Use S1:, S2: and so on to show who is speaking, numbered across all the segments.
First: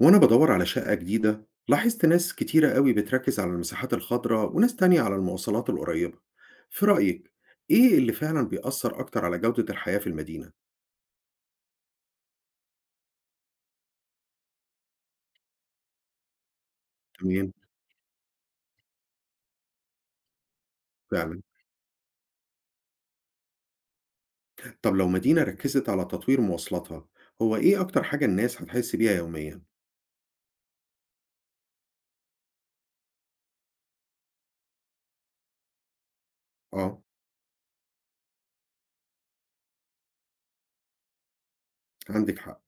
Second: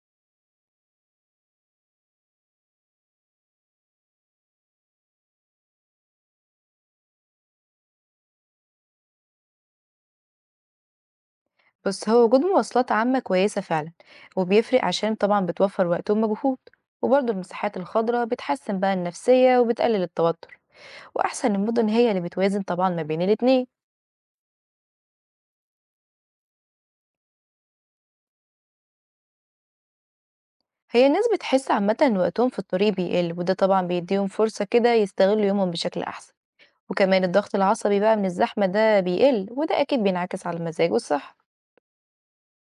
S1: وأنا بدور على شقة جديدة، لاحظت ناس كتيرة قوي بتركز على المساحات الخضراء وناس تانية على المواصلات القريبة. في رأيك، إيه اللي فعلا بيأثر أكتر على جودة الحياة في المدينة؟
S2: بس هو وجود مواصلات عامة كويسة فعلا وبيفرق عشان طبعا بتوفر وقت ومجهود. وبرضه
S1: تمام،
S2: المساحات الخضراء بتحسن بقى النفسية وبتقلل التوتر.
S1: فعلا.
S2: وأحسن المدن هي اللي بتوازن طبعا ما بين الاتنين.
S1: طب لو مدينة ركزت على تطوير مواصلاتها، هو إيه أكتر حاجة الناس هتحس بيها يوميا؟
S2: هي الناس بتحس عامة إن وقتهم في الطريق بيقل، وده طبعا بيديهم فرصة كده يستغلوا يومهم بشكل أحسن.
S1: آه.
S2: وكمان الضغط العصبي بقى من الزحمة ده بيقل، وده أكيد بينعكس على المزاج والصحة.
S1: عندك حق،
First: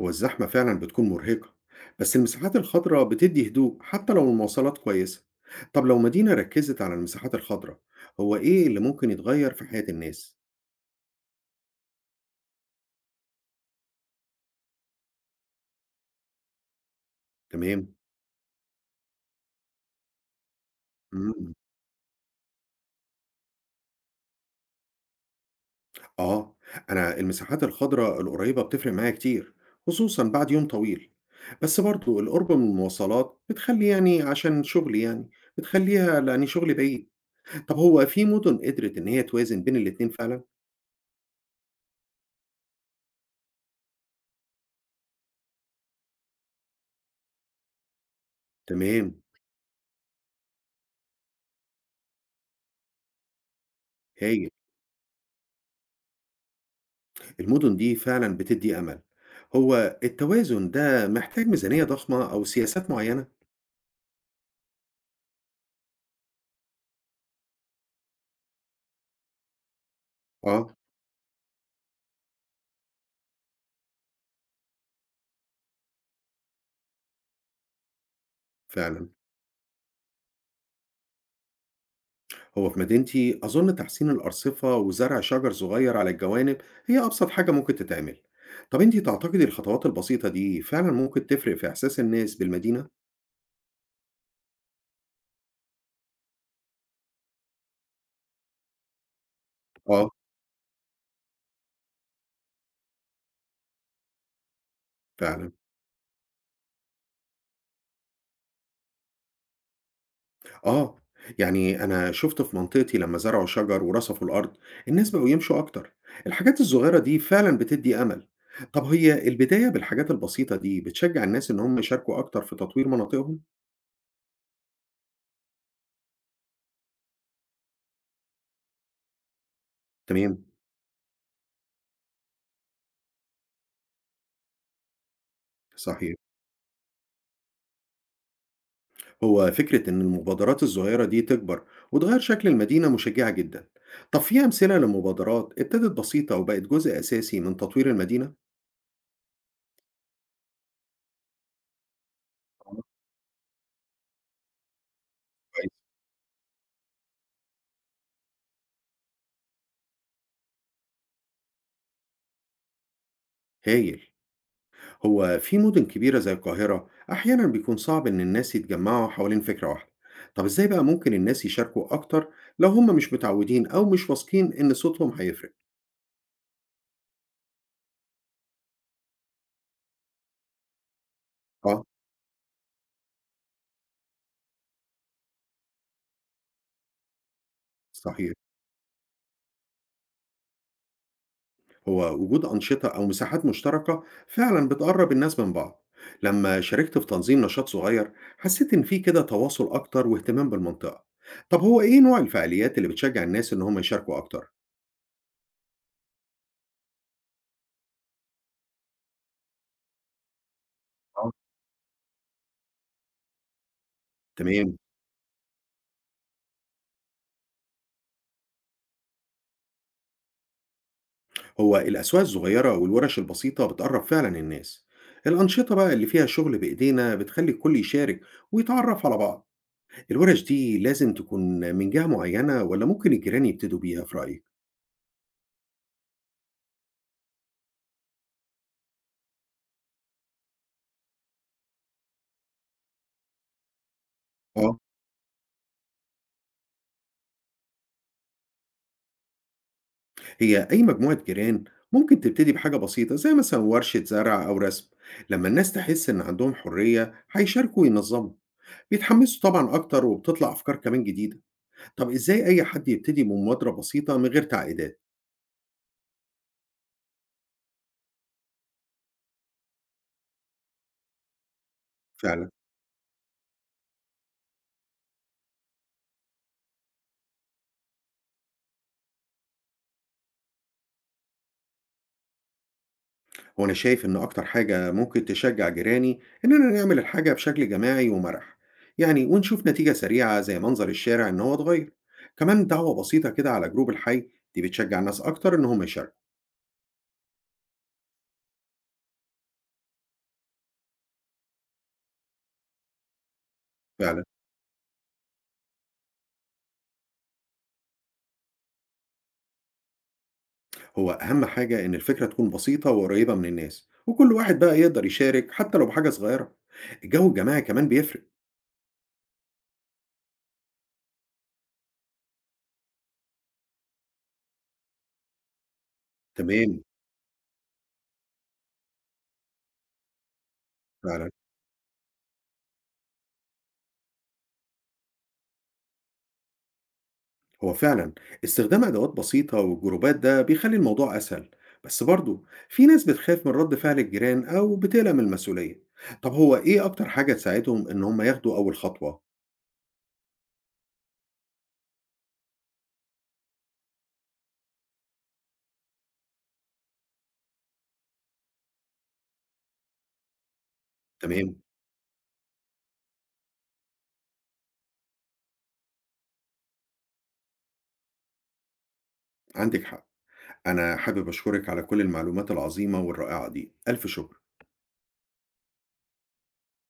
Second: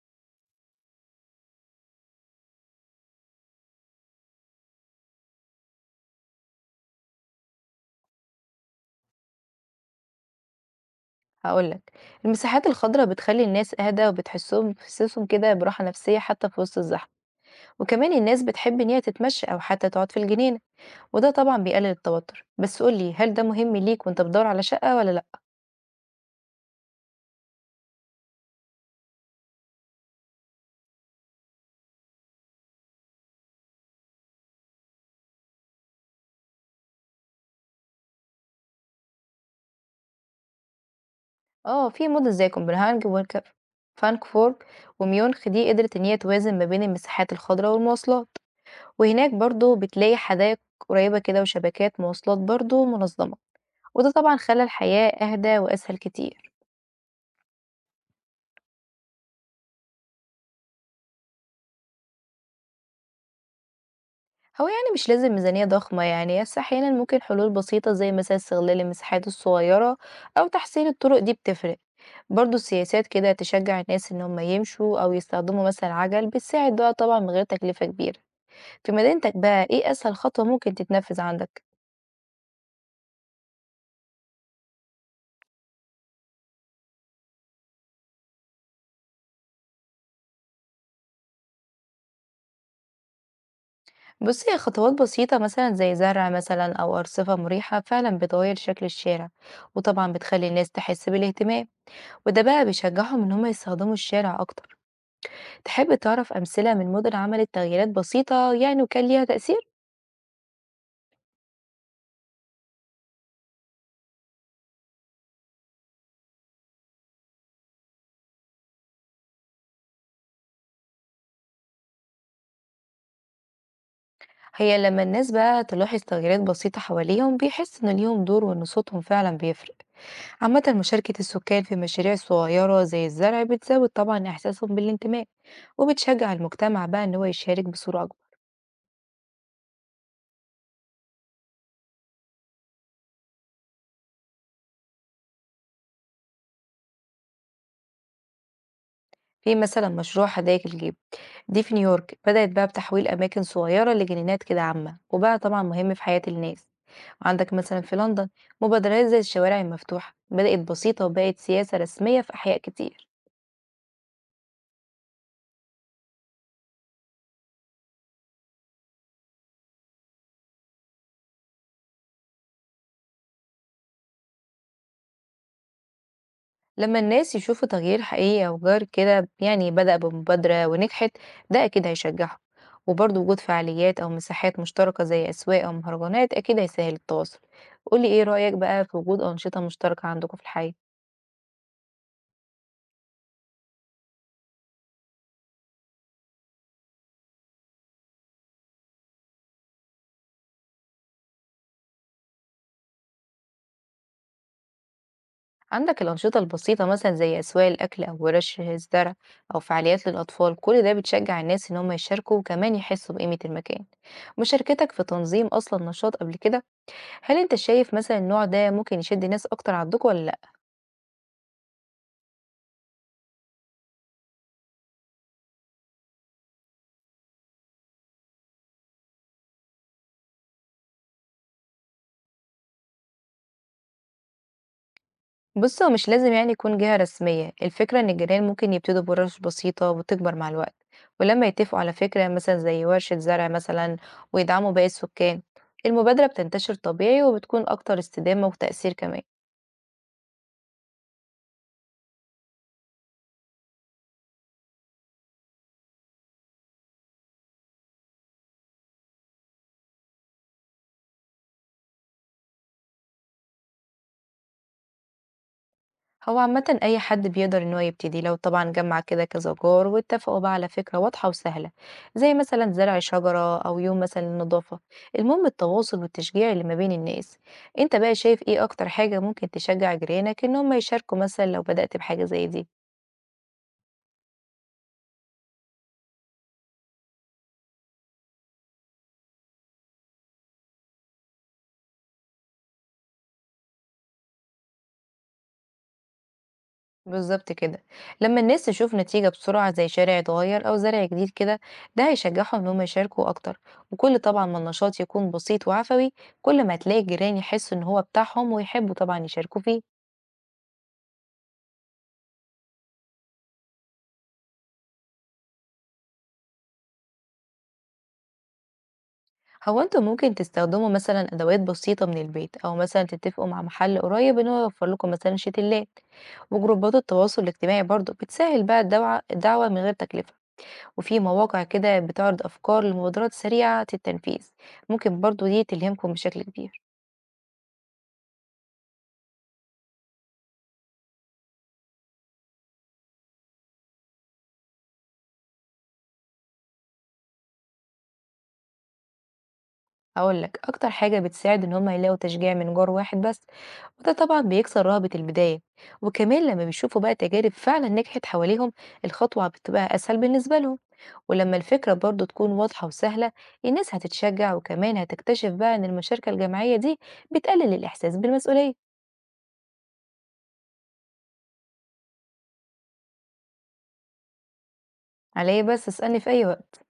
S1: هو الزحمة فعلا بتكون مرهقة، بس المساحات الخضراء بتدي هدوء حتى لو المواصلات كويسة. طب لو مدينة ركزت على المساحات الخضراء، هو إيه اللي ممكن يتغير في حياة الناس؟
S2: هقولك، المساحات الخضراء بتخلي الناس أهدى وبتحسهم بتحسسهم كده براحة نفسية حتى في وسط الزحمة.
S1: تمام.
S2: وكمان الناس بتحب إن هي تتمشى أو حتى تقعد في الجنينة، وده
S1: إمم،
S2: طبعا بيقلل التوتر. بس قولي، هل ده مهم ليك وانت بتدور على شقة ولا لأ؟
S1: آه، أنا المساحات الخضرا القريبة بتفرق معايا كتير، خصوصًا بعد يوم طويل، بس برضه القرب من المواصلات بتخلّي يعني عشان شغلي يعني، بتخلّيها لإن شغلي بعيد. طب هو في مدن قدرت إن هي توازن بين الاتنين فعلًا؟
S2: اه، في مدن زي كوبنهاجن وكاب فانكفورت وميونخ، دي قدرت إن هي توازن ما بين المساحات الخضراء والمواصلات.
S1: تمام.
S2: وهناك برضو بتلاقي حدائق قريبة كده وشبكات مواصلات برضو منظمة، وده طبعا
S1: هايل،
S2: خلى الحياة أهدى وأسهل كتير.
S1: المدن دي فعلًا بتدّي أمل. هو التوازن ده محتاج ميزانية ضخمة أو سياسات معيّنة؟
S2: هو يعني مش لازم ميزانية ضخمة يعني، بس أحيانا ممكن حلول بسيطة زي مثلا استغلال المساحات الصغيرة أو
S1: آه،
S2: تحسين الطرق، دي بتفرق. برضو السياسات كده تشجع الناس إن هم يمشوا أو يستخدموا مثلا عجل، بتساعد بقى طبعا من غير تكلفة كبيرة. في
S1: فعلًا.
S2: مدينتك بقى إيه أسهل خطوة ممكن تتنفذ عندك؟
S1: هو في مدينتي أظن تحسين الأرصفة وزرع شجر صغير على الجوانب هي أبسط حاجة ممكن تتعمل. طب أنتي تعتقدي الخطوات البسيطة دي فعلا ممكن تفرق في إحساس الناس بالمدينة؟
S2: بصي، هي خطوات بسيطة مثلا زي زرع مثلا أو أرصفة مريحة، فعلا بتغير شكل الشارع
S1: آه،
S2: وطبعا بتخلي الناس تحس بالاهتمام. وده بقى بيشجعهم إن هم يستخدموا الشارع أكتر.
S1: فعلا.
S2: تحب تعرف أمثلة من مدن عملت تغييرات بسيطة يعني وكان ليها تأثير؟
S1: آه، يعني أنا شفت في منطقتي لما زرعوا شجر ورصفوا الأرض الناس بقوا يمشوا أكتر. الحاجات الصغيرة دي فعلا بتدي أمل. طب هي البداية بالحاجات البسيطة دي بتشجع الناس إن هم يشاركوا أكتر في تطوير مناطقهم؟
S2: هي لما الناس بقى تلاحظ تغييرات بسيطة حواليهم، بيحس إن ليهم دور وإن صوتهم فعلا بيفرق.
S1: تمام.
S2: عامة، مشاركة السكان في مشاريع صغيرة زي الزرع بتزود طبعا إحساسهم بالانتماء،
S1: صحيح.
S2: وبتشجع المجتمع بقى إن هو يشارك بصورة أكبر.
S1: هو فكرة إن المبادرات الصغيرة دي تكبر وتغير شكل المدينة مشجعة جدا. طب في أمثلة لمبادرات ابتدت بسيطة وبقت جزء أساسي من تطوير المدينة؟
S2: في مثلا مشروع حدائق الجيب، دي في نيويورك بدأت بقى
S1: آه،
S2: بتحويل أماكن صغيرة لجنينات كده، عامة وبقى طبعا
S1: كويس.
S2: مهم في حياة الناس. عندك مثلا في لندن مبادرات زي الشوارع المفتوحة، بدأت بسيطة وبقت سياسة رسمية في أحياء كتير.
S1: هايل. هو في مدن كبيرة زي القاهرة أحيانا بيكون صعب إن الناس يتجمعوا حوالين فكرة واحدة. طب إزاي بقى ممكن الناس يشاركوا أكتر لو هم مش متعودين أو مش واثقين إن صوتهم هيفرق؟
S2: لما الناس يشوفوا تغيير حقيقي أو جار كده يعني بدأ بمبادرة ونجحت، ده
S1: آه.
S2: أكيد هيشجعهم. وبرضه وجود فعاليات أو مساحات مشتركة زي أسواق أو مهرجانات أكيد هيسهل التواصل. قولي، إيه
S1: صحيح.
S2: رأيك بقى في وجود أنشطة مشتركة عندكم في الحي؟
S1: هو وجود أنشطة أو مساحات مشتركة فعلا بتقرب الناس من بعض. لما شاركت في تنظيم نشاط صغير حسيت إن في كده تواصل أكتر واهتمام بالمنطقة. طب هو إيه نوع الفعاليات اللي بتشجع الناس إن هم يشاركوا أكتر؟
S2: عندك الأنشطة البسيطة مثلا زي أسواق الأكل أو ورش الزرع أو فعاليات للأطفال، كل ده
S1: آه،
S2: بتشجع الناس إن هم يشاركوا وكمان يحسوا بقيمة المكان.
S1: تمام.
S2: مشاركتك في تنظيم أصلا نشاط قبل كده، هل أنت شايف مثلا النوع ده ممكن يشد ناس أكتر عندكم ولا لأ؟
S1: هو الأسواق الصغيرة والورش البسيطة بتقرب فعلا الناس. الأنشطة بقى اللي فيها شغل بإيدينا بتخلي الكل يشارك ويتعرف على بعض. الورش دي لازم تكون من جهة معينة ولا ممكن الجيران يبتدوا بيها في رأيك؟
S2: بص، هو مش لازم يعني يكون جهة رسمية، الفكرة إن الجيران ممكن يبتدوا بورش بسيطة وتكبر مع الوقت. ولما يتفقوا على فكرة مثلا زي ورشة زرع مثلا ويدعموا
S1: آه.
S2: باقي السكان، المبادرة بتنتشر طبيعي وبتكون أكتر استدامة وتأثير كمان.
S1: هي أي مجموعة جيران ممكن تبتدي بحاجة بسيطة زي مثلا ورشة زرع أو رسم. لما الناس تحس إن عندهم حرية هيشاركوا وينظموا، بيتحمسوا طبعا أكتر وبتطلع أفكار كمان جديدة. طب إزاي أي حد يبتدي بمبادرة بسيطة من غير تعقيدات؟
S2: هو عامة أي حد بيقدر إن هو يبتدي، لو طبعا جمع كده كذا جار واتفقوا بقى على فكرة واضحة وسهلة، زي
S1: فعلا.
S2: مثلا زرع شجرة أو يوم مثلا للنظافة. المهم التواصل والتشجيع اللي ما بين الناس. أنت بقى شايف إيه أكتر حاجة ممكن تشجع جيرانك إن هم يشاركوا مثلا لو بدأت بحاجة زي دي؟
S1: هو أنا شايف إن أكتر حاجة ممكن تشجع جيراني إننا نعمل الحاجة بشكل جماعي ومرح، يعني ونشوف نتيجة سريعة زي منظر الشارع إن هو اتغير. كمان دعوة بسيطة كده على جروب الحي دي بتشجع الناس أكتر إن هم يشاركوا.
S2: بالظبط كده، لما الناس تشوف نتيجة بسرعة زي شارع اتغير أو زرع جديد كده، ده هيشجعهم إن هم يشاركوا أكتر. وكل
S1: فعلا.
S2: طبعا ما النشاط يكون بسيط وعفوي، كل ما هتلاقي الجيران يحسوا إن هو بتاعهم ويحبوا طبعا يشاركوا فيه.
S1: هو أهم حاجة إن الفكرة تكون بسيطة وقريبة من الناس وكل واحد بقى يقدر يشارك حتى لو بحاجة صغيرة. الجو الجماعي كمان بيفرق.
S2: هو انتوا ممكن تستخدموا مثلا ادوات بسيطه من البيت او مثلا تتفقوا مع محل قريب ان هو يوفر لكم مثلا شتلات.
S1: تمام.
S2: وجروبات التواصل الاجتماعي برضو بتسهل بقى الدعوه من غير تكلفه. وفي
S1: فعلا.
S2: مواقع كده بتعرض افكار لمبادرات سريعه التنفيذ، ممكن برضو دي تلهمكم بشكل كبير.
S1: هو فعلا استخدام أدوات بسيطة والجروبات ده بيخلي الموضوع أسهل، بس برضه في ناس بتخاف من رد فعل الجيران أو بتقلق من المسؤولية. طب هو إيه أكتر حاجة تساعدهم إن هم ياخدوا أول خطوة؟
S2: اقول لك، اكتر حاجه بتساعد ان هم يلاقوا تشجيع من جار واحد بس، وده طبعا بيكسر رهبه البدايه. وكمان لما بيشوفوا بقى تجارب فعلا نجحت حواليهم، الخطوه بتبقى اسهل بالنسبه لهم.
S1: تمام.
S2: ولما الفكرة برضو تكون واضحة وسهلة، الناس هتتشجع وكمان هتكتشف بقى إن المشاركة الجماعية دي بتقلل الإحساس بالمسؤولية.
S1: عندك حق. أنا حابب أشكرك على كل المعلومات العظيمة والرائعة دي، ألف شكر.
S2: عليا، بس اسألني في أي وقت.